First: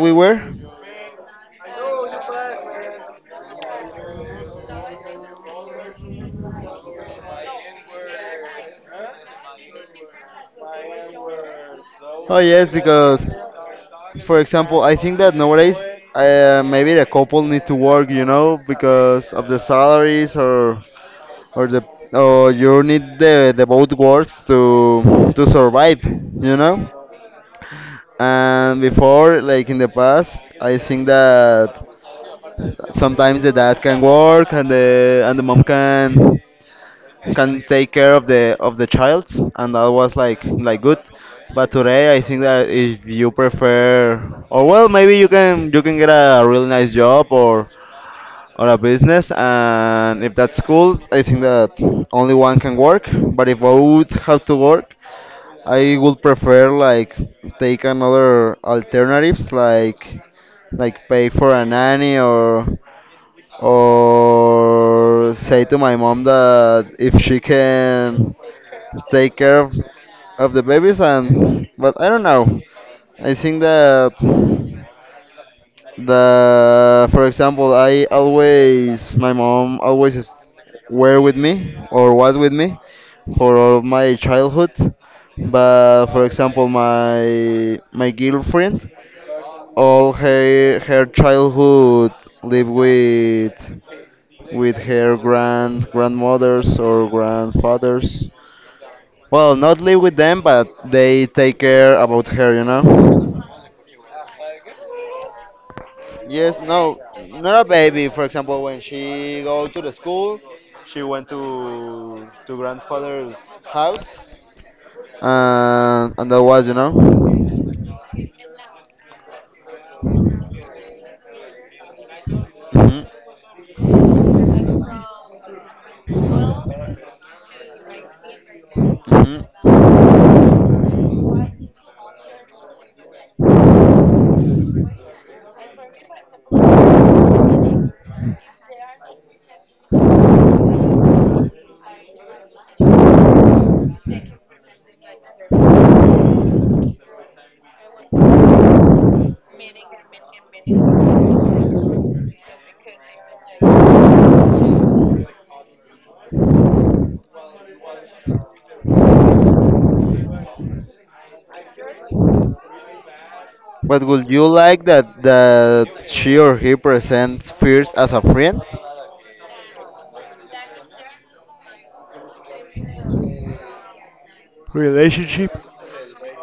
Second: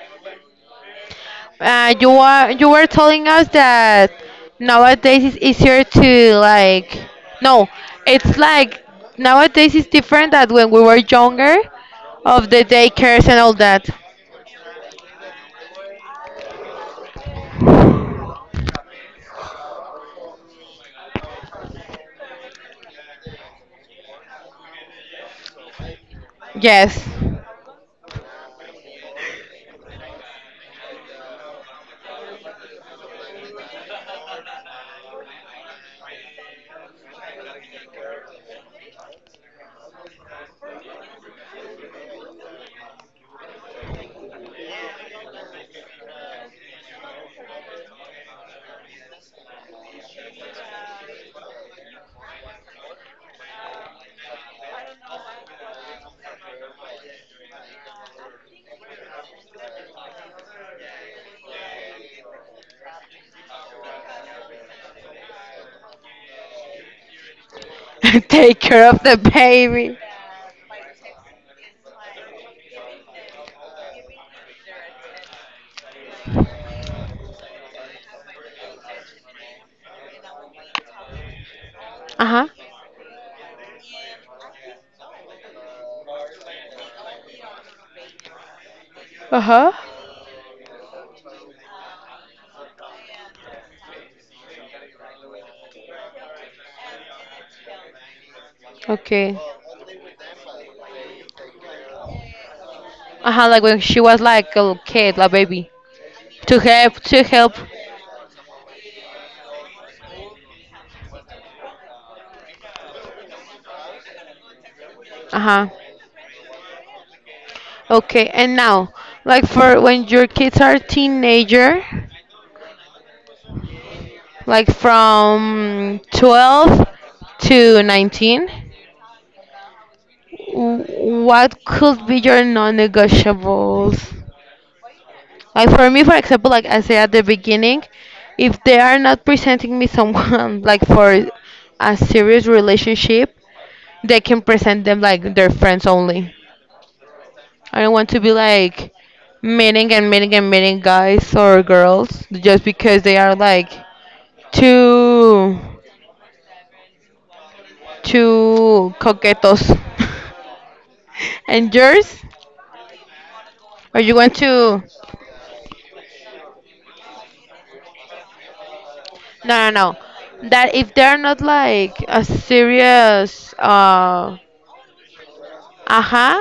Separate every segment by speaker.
Speaker 1: we were?
Speaker 2: You were telling us that nowadays it's easier to like no, it's like nowadays it's different that when we were younger,
Speaker 1: Oh
Speaker 2: of the
Speaker 1: yes,
Speaker 2: daycares
Speaker 1: because
Speaker 2: and all that.
Speaker 1: for example, I think that nowadays maybe the couple need to work, because of the salaries or the or you need the both works to survive.
Speaker 2: Yes.
Speaker 1: And before, like in the past, I think that sometimes the dad can work and the mom can take care of the child, and that was like good. But today, I think that if you prefer, or well, maybe you can get a really nice job or a business, and if that's cool, I think that only one can work. But if I would have to work, I would prefer like take another alternatives like pay for a nanny or say to my mom that if she can
Speaker 2: Take care of the
Speaker 1: take care of,
Speaker 2: baby.
Speaker 1: of the babies and but I don't know. I think that the for example I always my mom always is, were with me or
Speaker 2: Uh
Speaker 1: was
Speaker 2: huh.
Speaker 1: with me for all my childhood, but for example my girlfriend,
Speaker 2: Uh huh.
Speaker 1: all her childhood, lived with her grandmothers or grandfathers.
Speaker 2: Okay.
Speaker 1: Well, not live with them, but they take care about her, you
Speaker 2: Uh
Speaker 1: know.
Speaker 2: huh. Like when she was like a little kid, like baby,
Speaker 1: Yes,
Speaker 2: to
Speaker 1: no,
Speaker 2: help.
Speaker 1: not a baby. For example, when she go to the school, she went to grandfather's house,
Speaker 2: Uh,
Speaker 1: and that was.
Speaker 2: okay, and now, like for when your kids are teenager,
Speaker 1: hmm
Speaker 2: like from 12 to 19,
Speaker 1: hmm
Speaker 2: what could be your non-negotiables? Like for me, for example, like I said at the beginning, if they are not presenting me someone like for a serious relationship, they can present them like their friends only. I don't want to be like meeting and meeting and meeting guys or girls just because they are like two two coquetos. And yours?
Speaker 1: But
Speaker 2: Or you
Speaker 1: would
Speaker 2: want
Speaker 1: you
Speaker 2: to?
Speaker 1: like that she or he present first as a friend?
Speaker 2: No, no, no. That if they're not like a serious,
Speaker 1: Relationship.
Speaker 2: uh-huh,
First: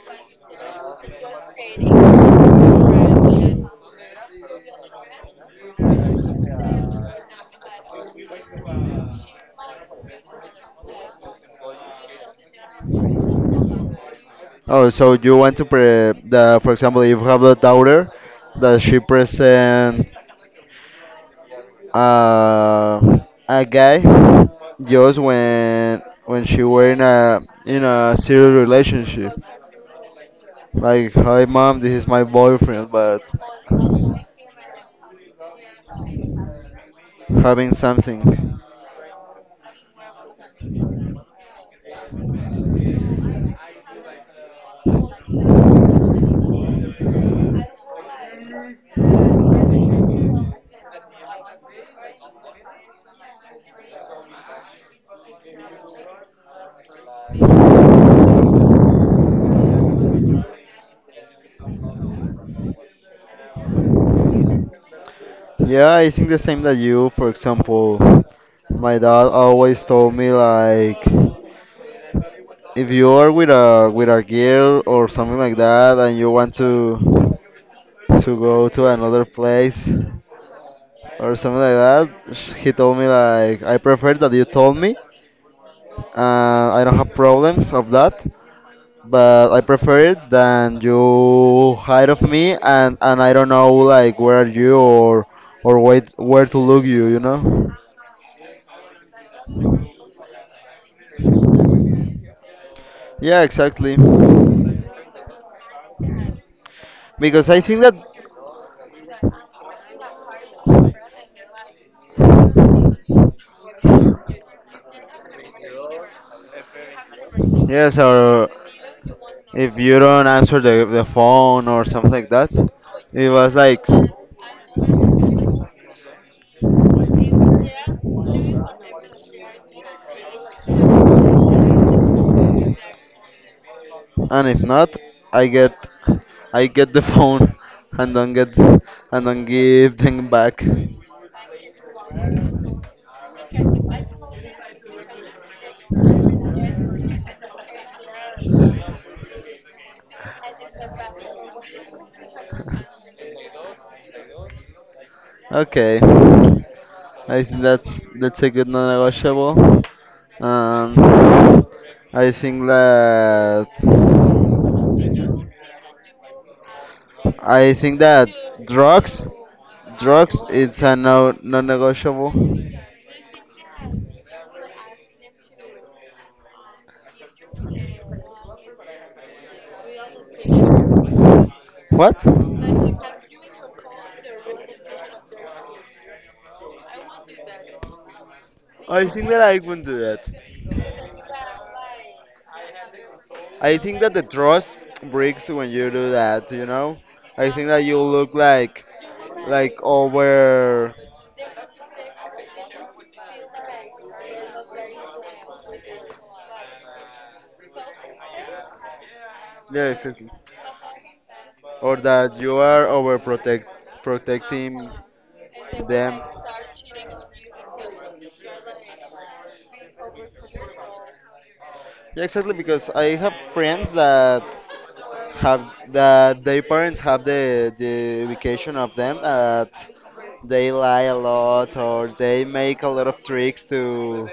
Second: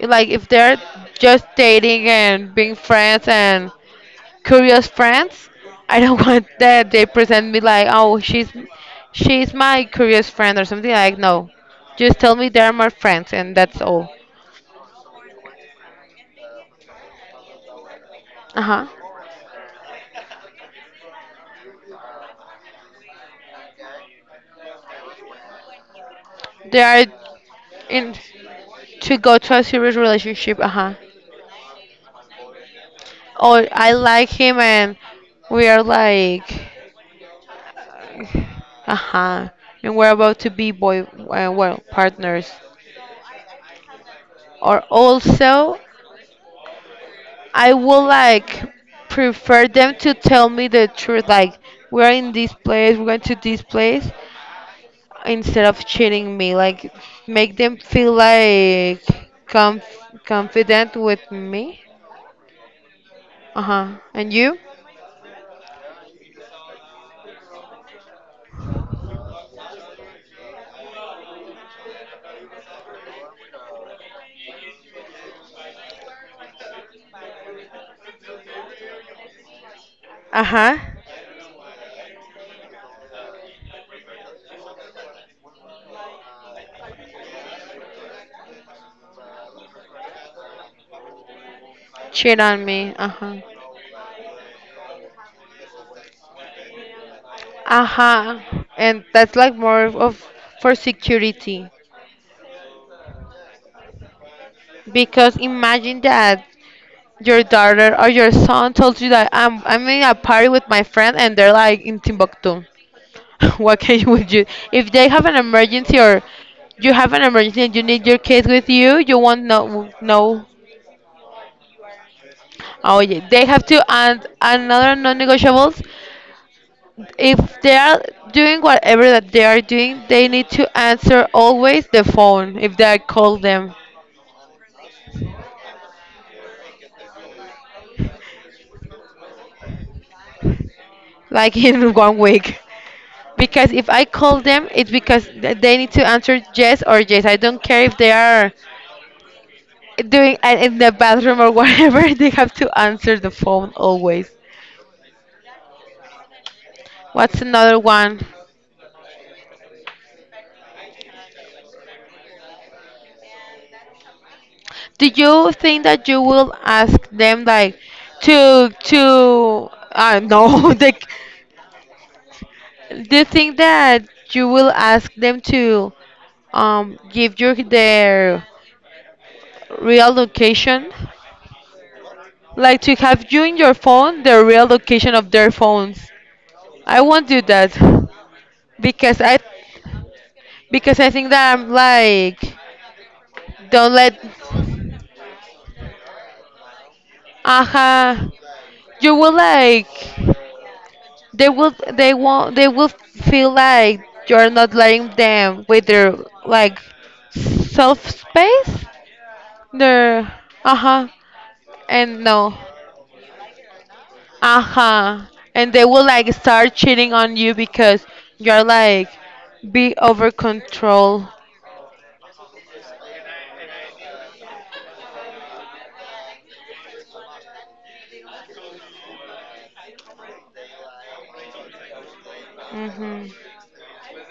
Speaker 2: like if they're just dating and being friends and curious friends, I don't want that they present me like, oh, she's my curious friend or something like. No, just tell me they're my friends and that's all.
Speaker 1: Oh, so you want to for example, if you have a daughter
Speaker 2: Uh
Speaker 1: that
Speaker 2: huh.
Speaker 1: she present uh, a guy just when she
Speaker 2: They
Speaker 1: were in
Speaker 2: are
Speaker 1: a in
Speaker 2: in.
Speaker 1: a serious
Speaker 2: To
Speaker 1: relationship.
Speaker 2: go to a serious relationship. Uh huh.
Speaker 1: Like, hi Mom, this is my boyfriend, but
Speaker 2: Or I like him and we are like,
Speaker 1: having something.
Speaker 2: uh huh. And we're about to be boy, well, partners. Or also, I would like prefer them to tell me the truth. Like we're in this place, we're going to this place, instead of cheating me. Like make them feel like conf- confident with me. Uh huh. And you?
Speaker 1: Yeah, I think the same that you. For example, my dad always told me like if you are with a girl or something like that and you want to go to another place
Speaker 2: Uh huh.
Speaker 1: or something like that, he told me like, I prefer that you told me. I don't have problems of that, but I prefer it than you hide of
Speaker 2: Cheat
Speaker 1: me
Speaker 2: on me.
Speaker 1: and
Speaker 2: Uh
Speaker 1: and I
Speaker 2: huh.
Speaker 1: don't know like where are you or wait where to look you you know
Speaker 2: Uh huh. And that's like more of for security.
Speaker 1: Yeah, exactly,
Speaker 2: Because imagine that your
Speaker 1: because I think that.
Speaker 2: daughter or your son told you that I'm in a party with my friend and they're like in Timbuktu. What can you would you if they have an emergency or you have an emergency and you
Speaker 1: Yes,
Speaker 2: need your
Speaker 1: or
Speaker 2: kids with you, you won't
Speaker 1: if
Speaker 2: know,
Speaker 1: you don't
Speaker 2: no?
Speaker 1: answer the phone or something like that.
Speaker 2: Oh yeah,
Speaker 1: It
Speaker 2: they
Speaker 1: was
Speaker 2: have to
Speaker 1: like,
Speaker 2: add another non-negotiables. If they are doing whatever that they are doing, they need to answer always the phone if they call them,
Speaker 1: and if not, i get I get the phone and don't get and don't give them back.
Speaker 2: like in one week. Because if I call them, it's because they need to answer yes or yes. I don't care if they are doing in the bathroom or whatever, they have to answer the phone always.
Speaker 1: Okay,
Speaker 2: What's
Speaker 1: I think
Speaker 2: another
Speaker 1: that's
Speaker 2: one?
Speaker 1: that's a good non-negotiable. um I think that
Speaker 2: Do you think that you will ask them
Speaker 1: i
Speaker 2: like
Speaker 1: think that drugs
Speaker 2: to
Speaker 1: drugs
Speaker 2: no
Speaker 1: it's
Speaker 2: they
Speaker 1: a no non-negotiable.
Speaker 2: do you think that you will ask them to, give you their real location?
Speaker 1: What?
Speaker 2: Like to have you in your phone the real location of their phones. I won't do that
Speaker 1: I
Speaker 2: because
Speaker 1: think
Speaker 2: I,
Speaker 1: that I wouldn't do that.
Speaker 2: because I think that I'm like
Speaker 1: I
Speaker 2: don't
Speaker 1: think that
Speaker 2: let,
Speaker 1: the trust breaks when you do that, you know? I think that you
Speaker 2: uh,
Speaker 1: look like
Speaker 2: you will
Speaker 1: like
Speaker 2: like
Speaker 1: over
Speaker 2: they will they won't they will feel like you're not letting them with their like self space.
Speaker 1: Yeah,
Speaker 2: They're
Speaker 1: exactly.
Speaker 2: uh-huh
Speaker 1: Or
Speaker 2: and
Speaker 1: that you
Speaker 2: no.
Speaker 1: are over protecting
Speaker 2: Uh-huh. And they will
Speaker 1: them.
Speaker 2: like start cheating on you because you're like be over control.
Speaker 1: Yeah, exactly, because I have friends that have, that their parents have the vacation of them, that they lie a lot or they make a lot of
Speaker 2: Mhm.
Speaker 1: tricks to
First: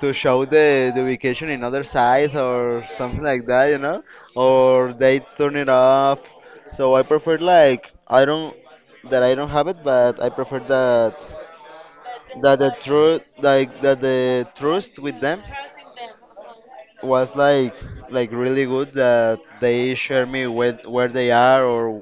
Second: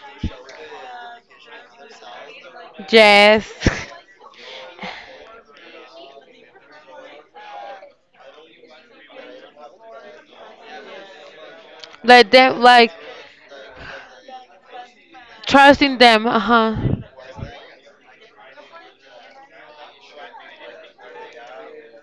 Speaker 1: to show the vacation in other side or something like
Speaker 2: Yes.
Speaker 1: that. Or they turn it off. So I prefer, like, I don't that I don't have it, but I prefer that
Speaker 2: Let
Speaker 1: that
Speaker 2: them
Speaker 1: the
Speaker 2: like
Speaker 1: truth, like that the trust with them
Speaker 2: trusting them. Uh-huh.
Speaker 1: was like really good, that they share me where they are or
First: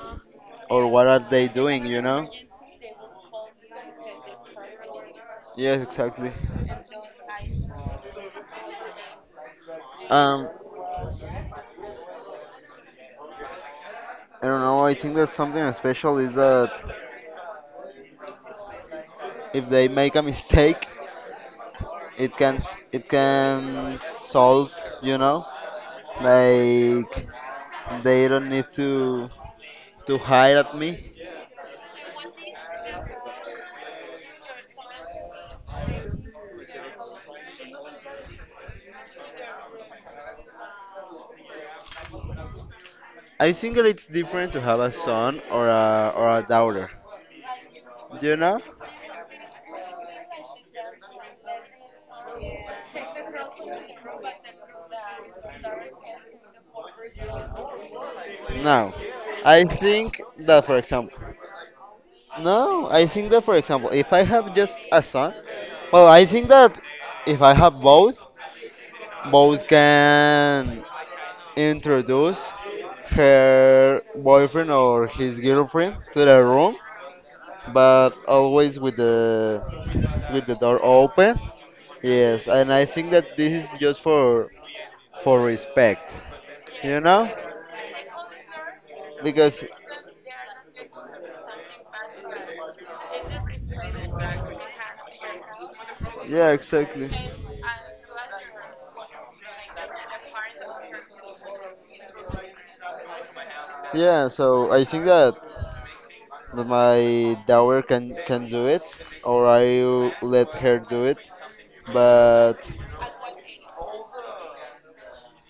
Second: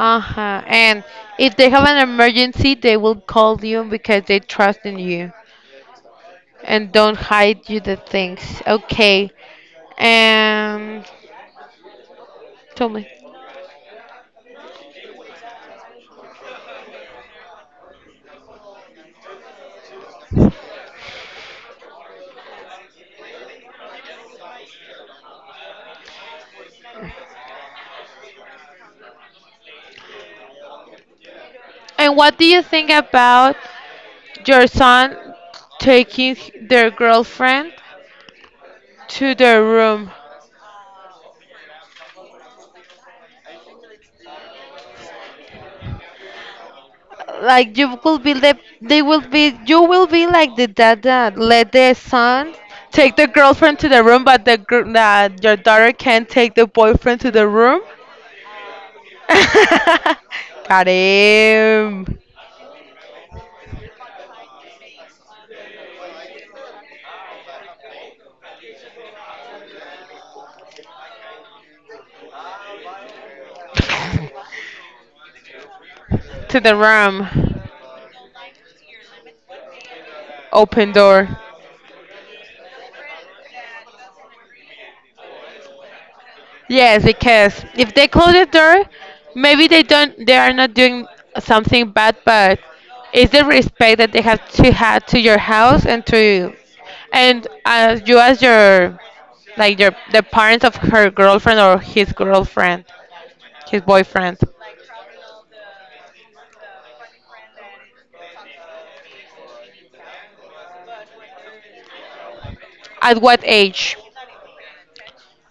Speaker 2: Uh-huh.
Speaker 1: or
Speaker 2: And
Speaker 1: what are they
Speaker 2: if they
Speaker 1: doing
Speaker 2: have an
Speaker 1: you know
Speaker 2: emergency, they will call you because they trust in you
Speaker 1: Yes, exactly.
Speaker 2: and don't hide you the things. Okay.
Speaker 1: um
Speaker 2: And tell me.
Speaker 1: I don't know. I think that something special is that if they make a mistake, it can it can solve you know Like, they don't need to hide at me.
Speaker 2: And what do you think about your son taking their girlfriend to their room.
Speaker 1: I think that it's different to have a son or a daughter.
Speaker 2: Like you will be
Speaker 1: You
Speaker 2: the
Speaker 1: know?
Speaker 2: they will be you will be like the dad that let the son take the girlfriend to the room, but your daughter can't take the boyfriend to the room.
Speaker 1: No. I think that, for
Speaker 2: Got
Speaker 1: example.
Speaker 2: him.
Speaker 1: No, I think that, for example, if I have just a son, well, I think that if I have both, both can introduce her boyfriend or his girlfriend to the
Speaker 2: To the
Speaker 1: room,
Speaker 2: room.
Speaker 1: but always with the door
Speaker 2: Open door.
Speaker 1: open. Yes, and I think that this is just for respect, you
Speaker 2: Yes,
Speaker 1: know,
Speaker 2: because if they close the door,
Speaker 1: because,
Speaker 2: maybe they are not doing something bad, but it's the respect that they have to your house and
Speaker 1: yeah,
Speaker 2: to
Speaker 1: exactly.
Speaker 2: and as you as your like your the parents of her girlfriend or his girlfriend, his
Speaker 1: Yeah,
Speaker 2: boyfriend.
Speaker 1: so I think that my daughter can do it, or I will let her do it. But
Speaker 2: At what age?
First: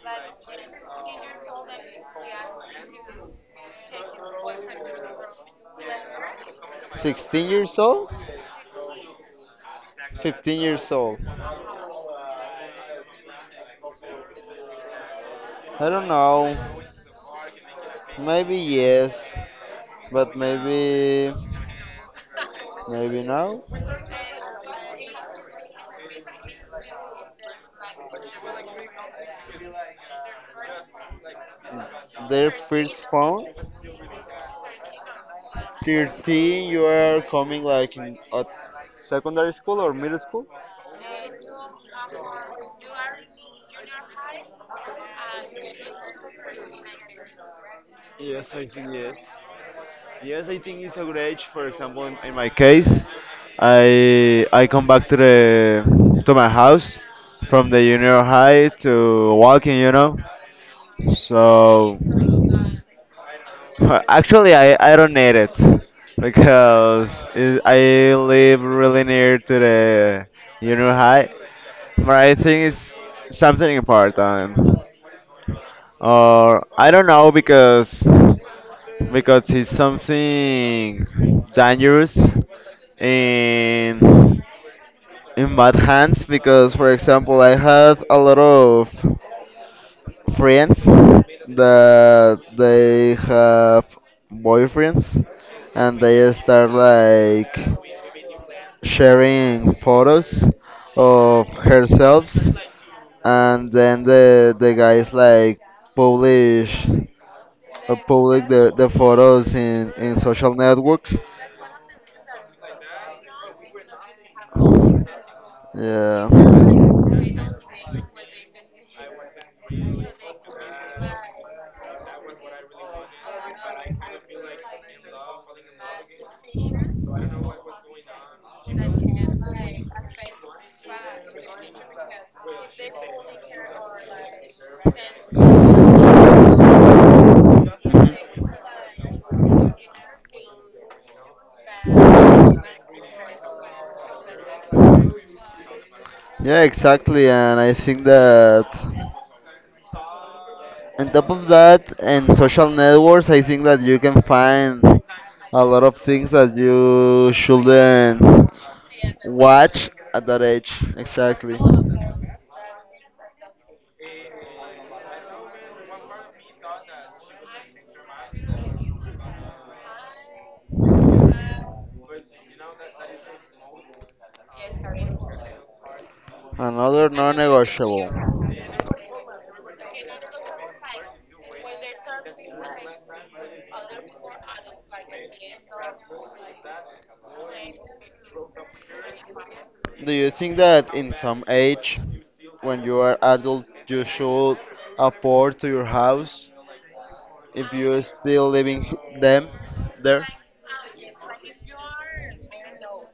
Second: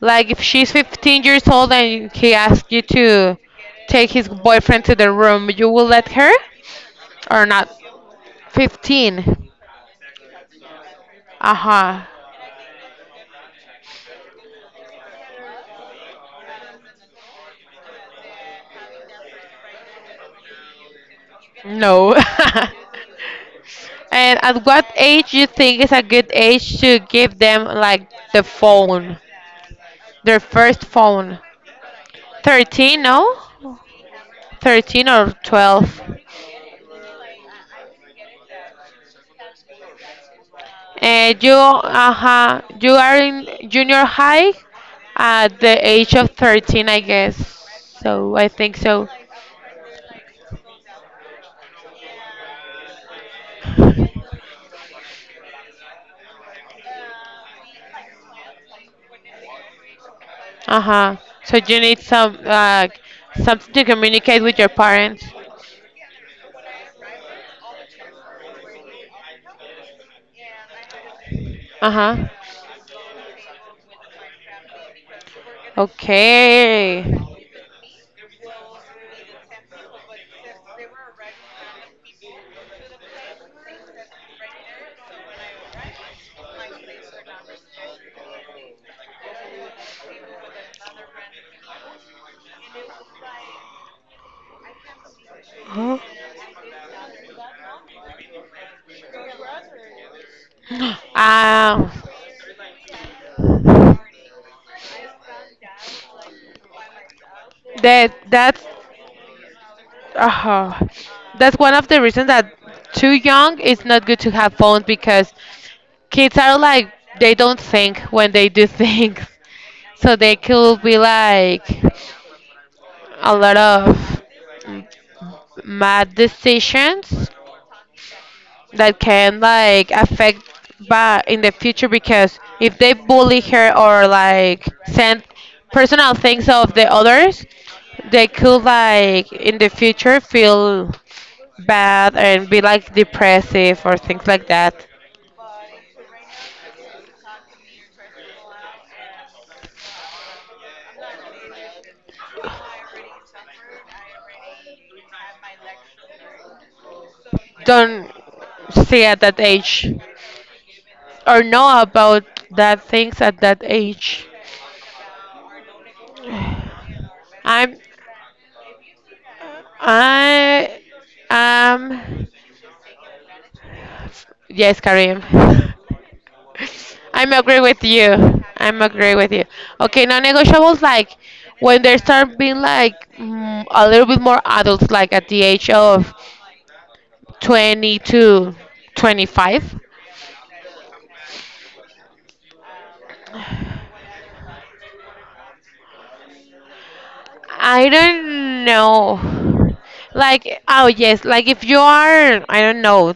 Speaker 2: Like if she's 15 years old and he asks you to take his boyfriend to the room, you will let her or
Speaker 1: 16
Speaker 2: not?
Speaker 1: years old,
Speaker 2: 15.
Speaker 1: 15 years old.
Speaker 2: Uh-huh.
Speaker 1: I don't know. Maybe yes, but maybe
Speaker 2: No.
Speaker 1: maybe now.
Speaker 2: And at what age you think is a good age to give them like the phone, their first phone?
Speaker 1: Their
Speaker 2: 13,
Speaker 1: first
Speaker 2: no?
Speaker 1: phone.
Speaker 2: 13 or 12.
Speaker 1: 13, you are coming like in at secondary school or middle school.
Speaker 2: And you, uh-huh, you are in junior high at the age of 13, I guess. So I
Speaker 1: Yes, I
Speaker 2: think
Speaker 1: think
Speaker 2: so.
Speaker 1: yes. Yes, I think it's a good age. For example, in my case, I come back to my house from the junior high to walking.
Speaker 2: Uh-huh. So you
Speaker 1: So
Speaker 2: need some, something to communicate
Speaker 1: actually,
Speaker 2: with your
Speaker 1: I don't
Speaker 2: parents.
Speaker 1: need it, because I live really near to the junior high. But
Speaker 2: Uh-huh.
Speaker 1: I think it's something important, or I
Speaker 2: Okay.
Speaker 1: don't know, because it's something dangerous in in bad hands, because for example I had a lot of friends that they have boyfriends and they start like sharing photos of
Speaker 2: Um,
Speaker 1: herself, and then the guys like publish
Speaker 2: that
Speaker 1: public the photos in social
Speaker 2: uh,
Speaker 1: networks.
Speaker 2: that's one of the reasons that too young it's not good to have phones because
Speaker 1: Yeah.
Speaker 2: kids are like they don't think when they do things, so they could be like a lot of mad decisions that can like affect but in the future because if they bully her or like send personal things of the others they could like in the future feel bad and be like depressive or things like that.
Speaker 1: Yeah, exactly. And I think that on top of that, and social networks, I think that you can find a lot of things that you
Speaker 2: Don't
Speaker 1: shouldn't
Speaker 2: see at that age
Speaker 1: watch at that age.
Speaker 2: or
Speaker 1: Exactly.
Speaker 2: know about that things at that age. I'm I am, yes, Karim.
Speaker 1: Another
Speaker 2: I'm agree with
Speaker 1: non-negotiable.
Speaker 2: you. I'm agree with you. Okay, non-negotiables like when they start being like mm, a little bit more adults, like at the age of 22, 25.
Speaker 1: Do you think that in some age, when you are adult, you should afford to your house if
Speaker 2: I
Speaker 1: you are still
Speaker 2: don't
Speaker 1: living
Speaker 2: know.
Speaker 1: them there?
Speaker 2: Like, oh yes, like if you are, I don't know,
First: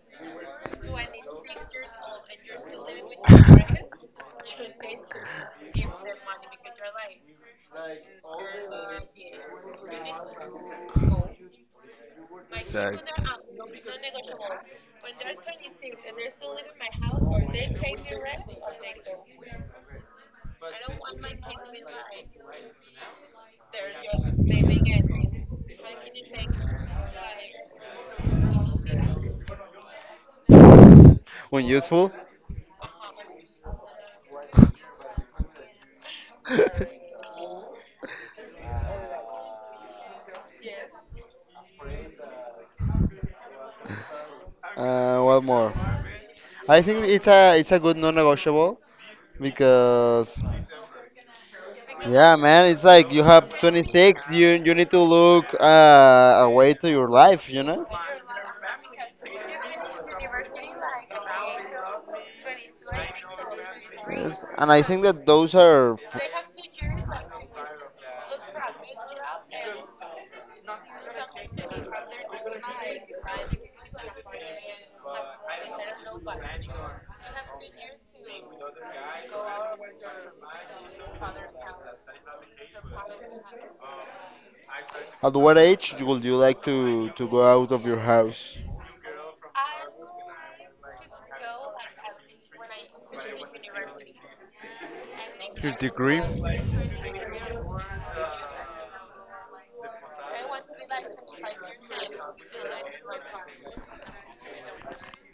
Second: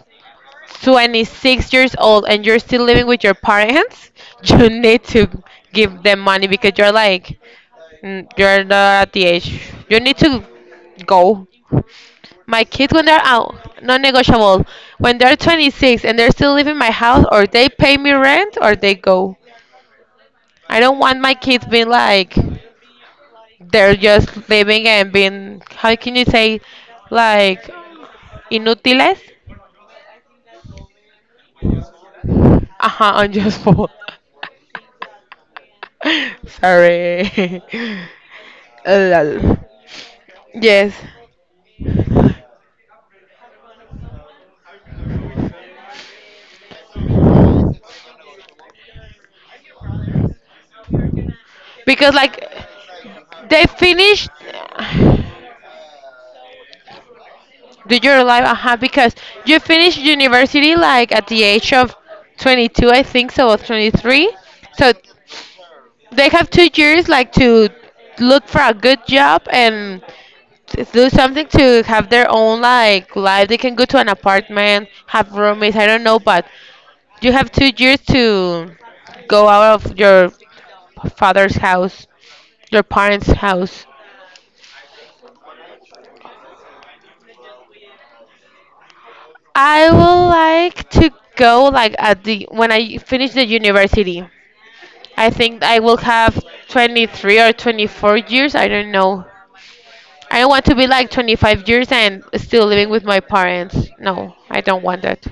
Speaker 2: 26 years old and you're still living with your parents, you need to give them money because you're like, mm, you're not at the age. You need to go. My kids,
Speaker 1: Exact.
Speaker 2: when they're out, non-negotiable. When they're 26 and they're still living in my house, or they pay me rent, or they go. I don't want my kids being like. They're just living and being, how can you say, like, inútiles?
Speaker 1: When useful.
Speaker 2: Uh-huh, unuseful. Sorry. Lol. Yes.
Speaker 1: One more. I think it's a good non-negotiable, because
Speaker 2: Because,
Speaker 1: yeah,
Speaker 2: like,
Speaker 1: man, it's like you have
Speaker 2: they
Speaker 1: 26,
Speaker 2: finished
Speaker 1: you need to look a way to your life.
Speaker 2: do your life, uh-huh, because you finished university like at the age of 22, I think so, or 23,
Speaker 1: Yes, and I
Speaker 2: so
Speaker 1: think that those are.
Speaker 2: they have two years like to look for a good job and do something to have their own like life. They can go to an apartment, have roommates. I don't know, but you have two years to go out of your father's house, your parents' house.
Speaker 1: At what age would you like to go out of your house?
Speaker 2: I would like to go like at the when I finish the university. I think I will have 23 or 24 years. I don't know. I don't want to be like 25 years and still living with my parents. No, I don't want that.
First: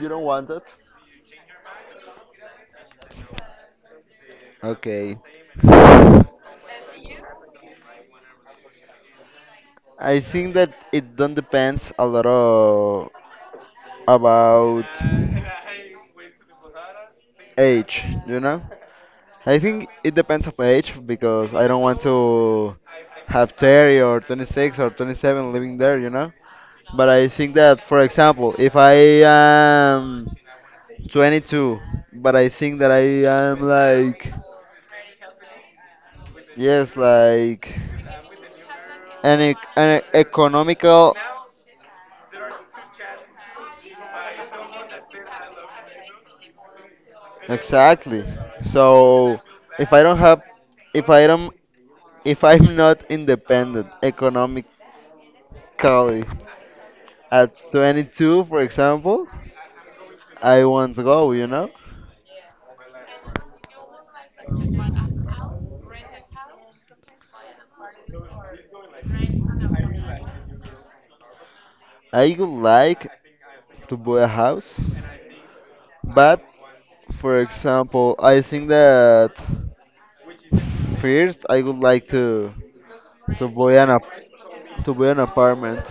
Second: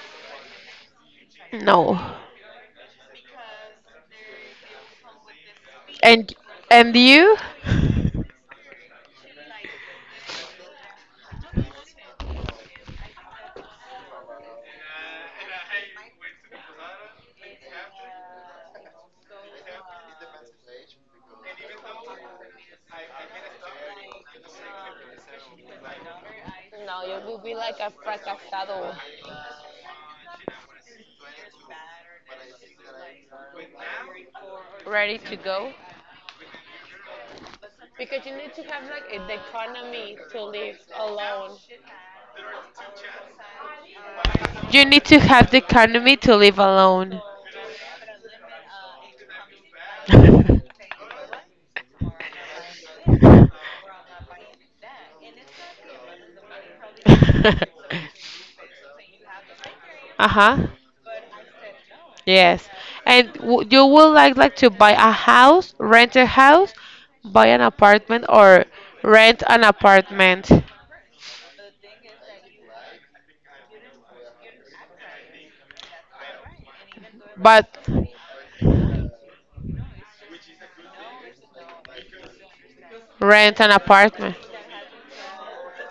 Speaker 1: You don't want it.
Speaker 2: No.
Speaker 1: Okay.
Speaker 2: And and you?
Speaker 1: I think that it don't depends a lot of about age, you know? I think it depends of age, because I don't want to have 30 or 26 or 27 living there, you know? But I think that, for example, if I am 22, but I think that I am like,
Speaker 2: Ready to go
Speaker 1: yes, like
Speaker 2: because you need to have like a, the
Speaker 1: an
Speaker 2: economy to live
Speaker 1: economical,
Speaker 2: alone. You need to have the economy to live alone.
Speaker 1: exactly. So if I don't have, if I don't If I'm not independent economically at 22, for example, I
Speaker 2: Uh-huh.
Speaker 1: want to go, you know?
Speaker 2: Yes. And w you would like to buy a house, rent a house, buy an apartment or rent an apartment.
Speaker 1: I would like to buy a house, but for
Speaker 2: But
Speaker 1: example, I think that first I would like to
Speaker 2: rent an
Speaker 1: buy an ap-
Speaker 2: apartment.
Speaker 1: to buy an apartment,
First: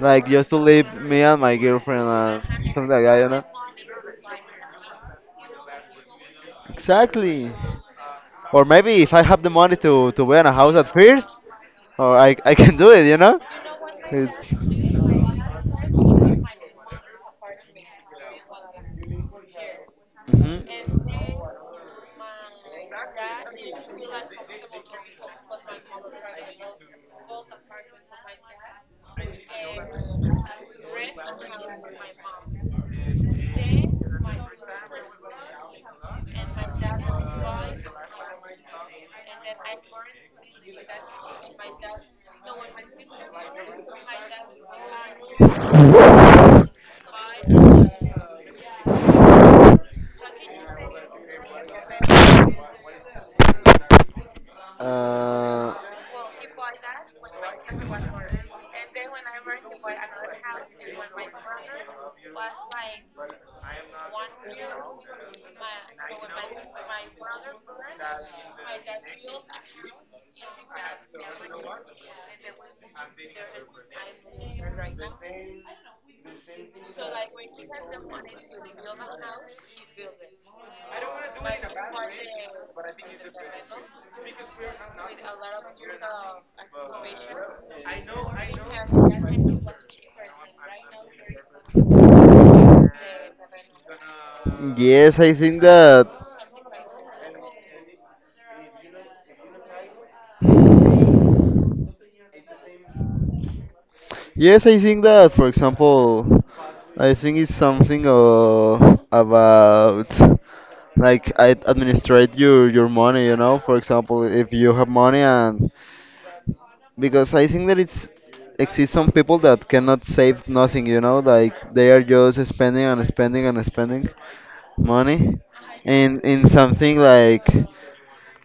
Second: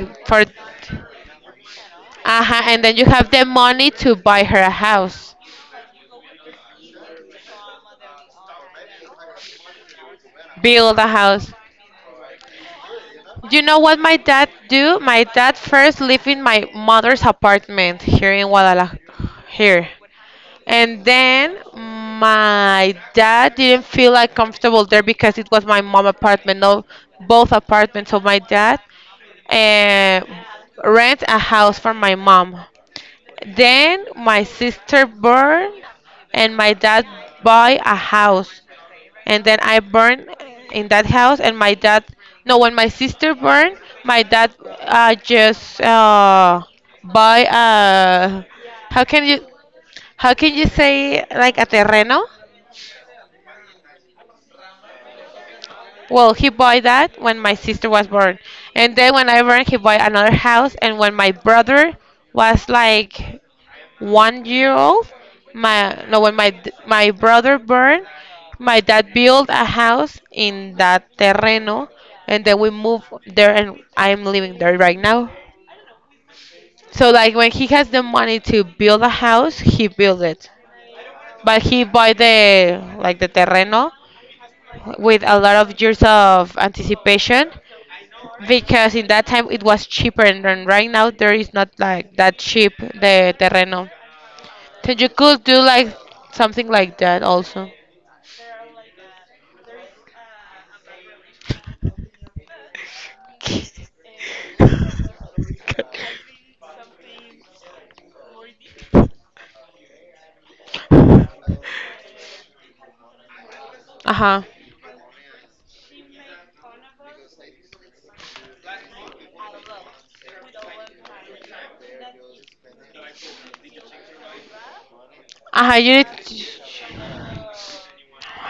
Speaker 1: like
Speaker 2: for
Speaker 1: just to live me and my girlfriend and
Speaker 2: uh-huh, and
Speaker 1: something
Speaker 2: then
Speaker 1: like
Speaker 2: you
Speaker 1: that, you
Speaker 2: have
Speaker 1: know?
Speaker 2: the money to buy her a house,
Speaker 1: Exactly. Or maybe if I have the money to buy a house at
Speaker 2: build a
Speaker 1: first,
Speaker 2: house.
Speaker 1: or I can do it, you know?
Speaker 2: You know what my dad do?
Speaker 1: It's,
Speaker 2: My dad first lived in my mother's apartment here in Guadalajara, here. And
Speaker 1: hmm
Speaker 2: then my dad didn't feel like comfortable there because it was my mom apartment, no, both apartments of my dad, and rent a house for my mom. Then my sister born and my dad buy a house and then I burned in that house. And my dad, no, when my sister burned, my dad, just buy a how can you how can you say like a terreno? Well, he bought that when my sister was born, and then when I
Speaker 1: Uh,
Speaker 2: burned, he bought another house. And when my brother was like one year old. My no, when my d- my brother born, my dad built a house in that terreno, and then we moved there, and I'm living there right now. So like when he has the money to build a house, he build it. But he buy the like the terreno with a lot of years of anticipation because in that time it was cheaper and then right now there is not like that cheap the terreno. Then you
Speaker 1: Yes, I
Speaker 2: could do
Speaker 1: think
Speaker 2: like
Speaker 1: that.
Speaker 2: something like that also.
Speaker 1: Yes, I think that. For example, I think it's something about, like, I administrate your money. You know, for
Speaker 2: Uh
Speaker 1: example,
Speaker 2: huh.
Speaker 1: if you have money, and because I think that it's exists some people that cannot save nothing. You know, like they are just spending and spending and spending money
Speaker 2: Uh huh. You need.
Speaker 1: in
Speaker 2: To...
Speaker 1: in something like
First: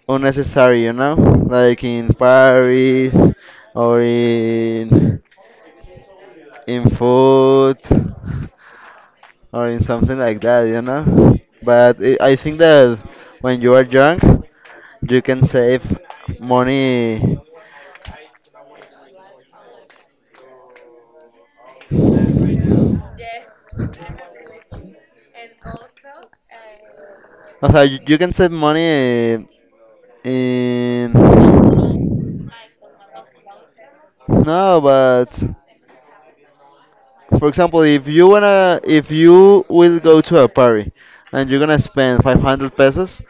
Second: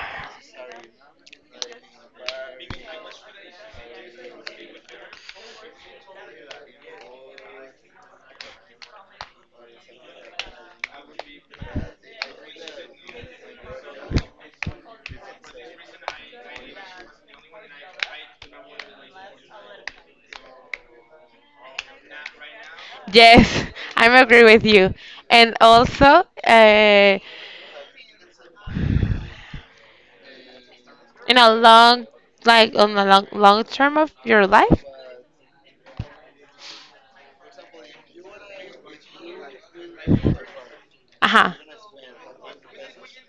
Speaker 1: unnecessary, you know, like in Paris or in food or in something like that. But I think that when you are young, you can save money.
Speaker 2: Yes, I'm agree with you. And also, uh,
Speaker 1: Also, you can save money in
Speaker 2: in a long, like on a long, long, term of your
Speaker 1: no,
Speaker 2: life.
Speaker 1: but. For example, if you will go to a party
Speaker 2: Uh
Speaker 1: and
Speaker 2: huh.
Speaker 1: you're gonna spend 500 pesos,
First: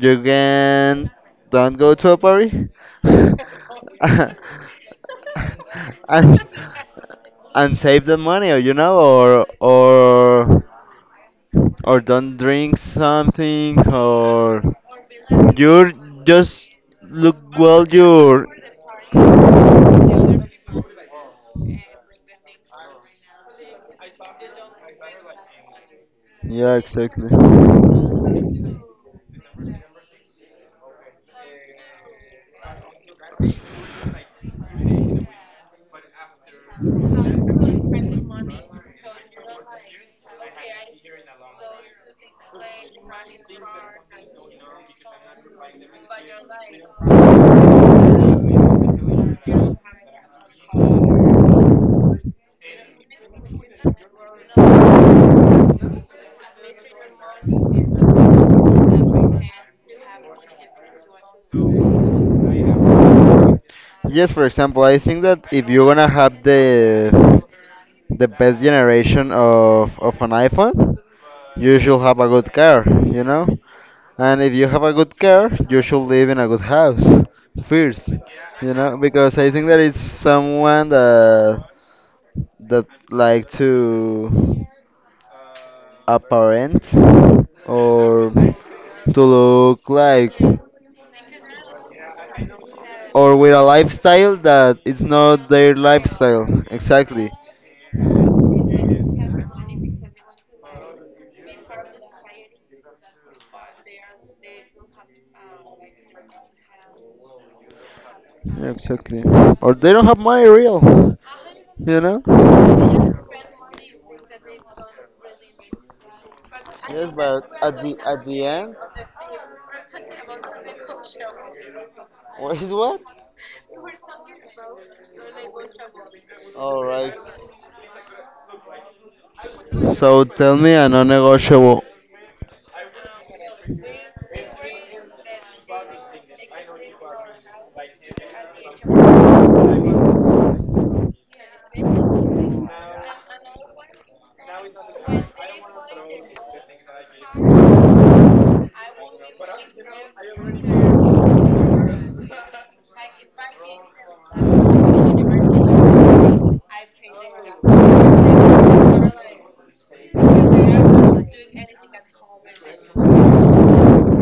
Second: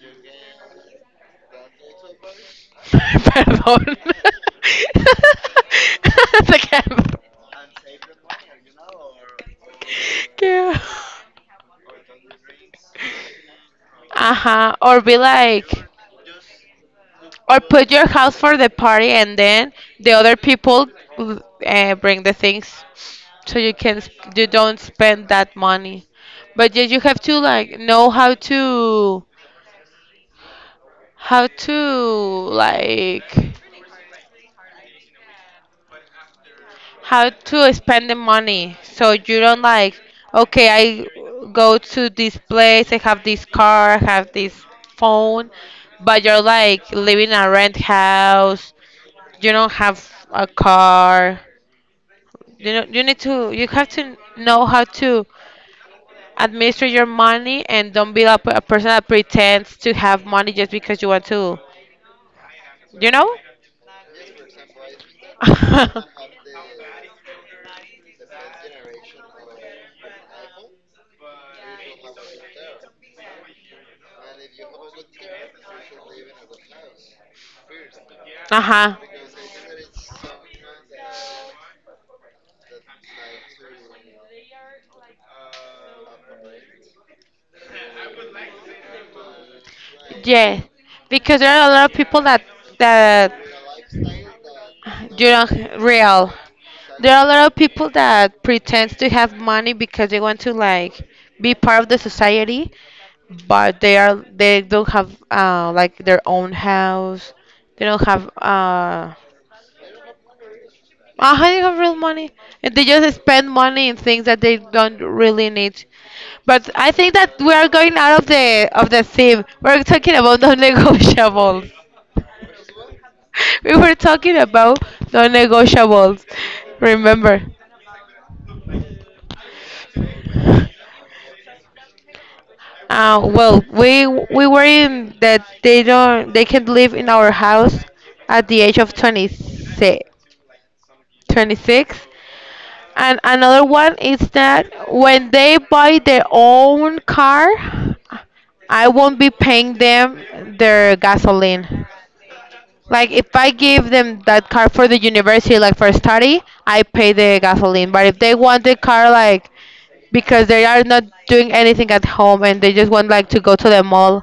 Speaker 1: you can don't go to a party.
Speaker 2: Perdón.
Speaker 1: And
Speaker 2: Te quedas.
Speaker 1: save the money, or you know or or
Speaker 2: Que-.
Speaker 1: or don't drink something, or
Speaker 2: Ajá, or be like,
Speaker 1: you just look
Speaker 2: or
Speaker 1: well
Speaker 2: put your house
Speaker 1: your.
Speaker 2: for the party and then the other people, bring the things so you can you don't spend that money. But
Speaker 1: Yeah,
Speaker 2: yeah, you have
Speaker 1: exactly.
Speaker 2: to like know how to like how to spend the money so you don't like okay I go to this place I have this car I have this phone but you're like living in a rent house you don't have a car. You know, you need to, you have to know how to administer your money and don't be a, a person that pretends to have money just because you want to, you know?
Speaker 1: Yes, for example, I think that if you're gonna have the best generation of an iPhone, you should have a good car, you know? And if you have a good car, you should live in a good house first,
Speaker 2: Uh
Speaker 1: you
Speaker 2: huh.
Speaker 1: know? Because I think that it's someone that like to apparent, or to look like,
Speaker 2: Yeah, because there are a lot of people that
Speaker 1: or with a lifestyle that it's
Speaker 2: you
Speaker 1: not
Speaker 2: don't
Speaker 1: their
Speaker 2: real.
Speaker 1: lifestyle.
Speaker 2: There are a
Speaker 1: Exactly.
Speaker 2: lot of people that pretend to have money because they want to like be part of the society, but they are
Speaker 1: Yeah,
Speaker 2: they don't have like their own house. They don't have
Speaker 1: exactly. Or they don't have money real
Speaker 2: they have real
Speaker 1: you know
Speaker 2: money. And they just spend money in things that they don't really need. But I
Speaker 1: yes,
Speaker 2: think that
Speaker 1: but
Speaker 2: we are
Speaker 1: at the
Speaker 2: going out
Speaker 1: at
Speaker 2: of
Speaker 1: the
Speaker 2: the
Speaker 1: end,
Speaker 2: of the theme. We're talking about non-negotiables.
Speaker 1: where is what.
Speaker 2: We were talking about non-negotiables.
Speaker 1: All right.
Speaker 2: Remember.
Speaker 1: So tell me a non-negotiable.
Speaker 2: Well, we were in that they don't they can live in our house at the age of 26. 26. And another one is that when they buy their own car, I won't be paying them their gasoline. Like if I give them that car for the university, like for study, I pay the gasoline. But if they want the car, like because they are not doing anything at home and they just want like to go to the mall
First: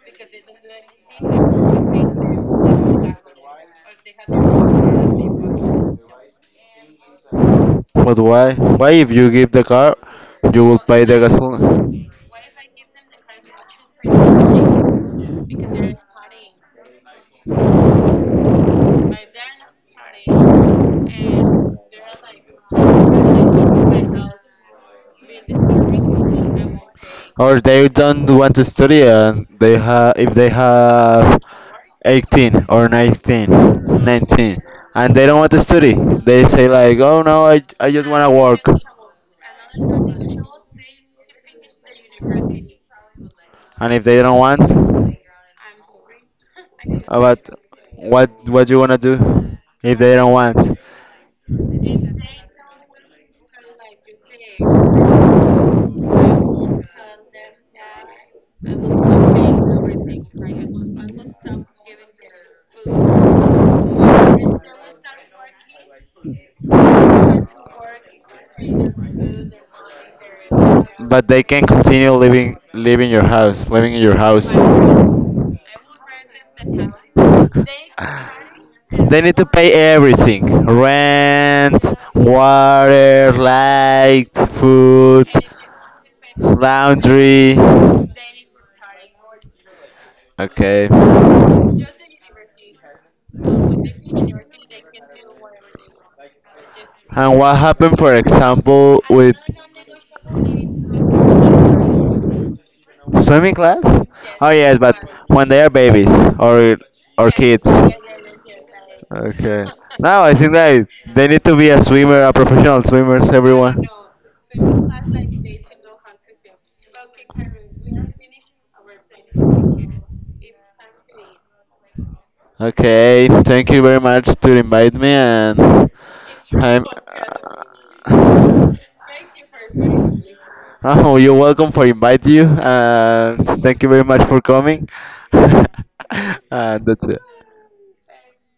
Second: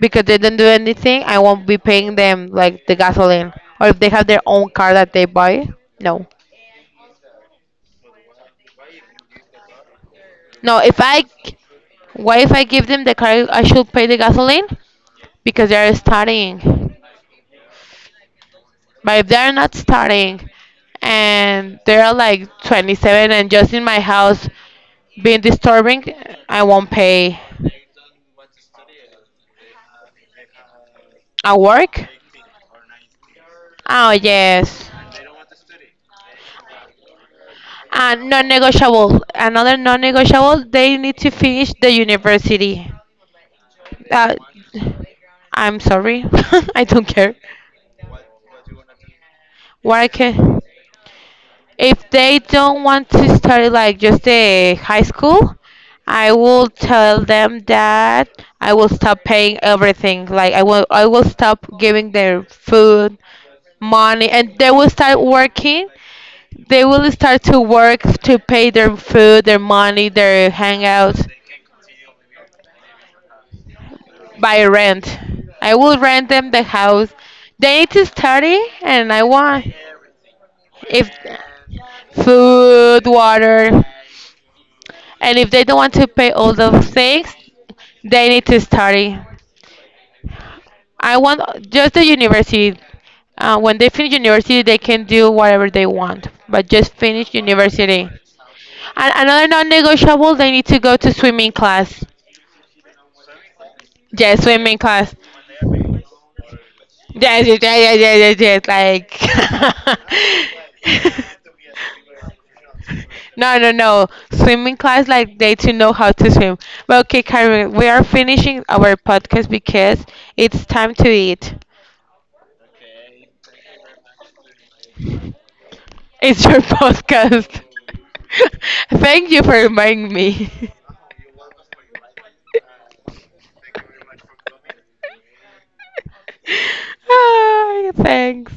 Speaker 2: because they don't do anything, I won't be paying them like the gasoline. Or if they have their own car that they buy, no.
Speaker 1: But why? Why if you give the car, you will
Speaker 2: No, if
Speaker 1: pay the
Speaker 2: I
Speaker 1: gasoline?
Speaker 2: what if I give them the car? I should pay the gasoline because they are studying. But if they are not studying and they are like 27 and just in my house being disturbing, I won't pay.
Speaker 1: Or they don't want to study, and they have if they have
Speaker 2: At work?
Speaker 1: 18 or nineteen,
Speaker 2: Oh
Speaker 1: nineteen,
Speaker 2: yes.
Speaker 1: and they don't want to study. They say like, oh no, I just want
Speaker 2: And non-negotiable. Another
Speaker 1: to work.
Speaker 2: non-negotiable. They need to finish the university.
Speaker 1: And if they
Speaker 2: Uh,
Speaker 1: don't want,
Speaker 2: I'm sorry. I don't care.
Speaker 1: about what you wanna do if
Speaker 2: What I
Speaker 1: they don't
Speaker 2: can.
Speaker 1: want,
Speaker 2: If they don't want to study like just the high school, I will tell them that I will stop paying everything. Like I will stop giving their food, money and they will start working. They will start to work to pay their food, their money, their
Speaker 1: but
Speaker 2: hangouts
Speaker 1: they can continue living in your house.
Speaker 2: by rent. I will rent them the house. They need to study and
Speaker 1: They
Speaker 2: I
Speaker 1: need to
Speaker 2: want
Speaker 1: pay everything:
Speaker 2: if
Speaker 1: rent,
Speaker 2: food,
Speaker 1: water,
Speaker 2: water.
Speaker 1: light, food,
Speaker 2: And if they don't want to pay all those things,
Speaker 1: laundry.
Speaker 2: they need to study.
Speaker 1: Okay.
Speaker 2: I want just the university. When they finish university, they can do whatever they want, but just finish
Speaker 1: And what happened,
Speaker 2: university.
Speaker 1: for example,
Speaker 2: And
Speaker 1: with
Speaker 2: another non-negotiable, they need to go to swimming class.
Speaker 1: swimming class?
Speaker 2: Yes,
Speaker 1: Oh yes,
Speaker 2: swimming
Speaker 1: but
Speaker 2: class.
Speaker 1: when they are babies or or
Speaker 2: Yes, yes,
Speaker 1: kids.
Speaker 2: yes, yes, yes, yes. Yes,
Speaker 1: Okay. Now I think that
Speaker 2: like.
Speaker 1: they need to be a swimmer, a professional swimmers,
Speaker 2: No, no,
Speaker 1: everyone.
Speaker 2: no. Swimming class, like they to know how to swim. But okay, Karen, we are finishing our podcast because it's time to eat.
Speaker 1: Okay, thank you very much to invite me, and
Speaker 2: It's your
Speaker 1: I'm
Speaker 2: podcast. Thank you for reminding me.
Speaker 1: Oh, you're welcome for invite you, and thank you very much for coming. And that's it.
Speaker 2: Ah, thanks.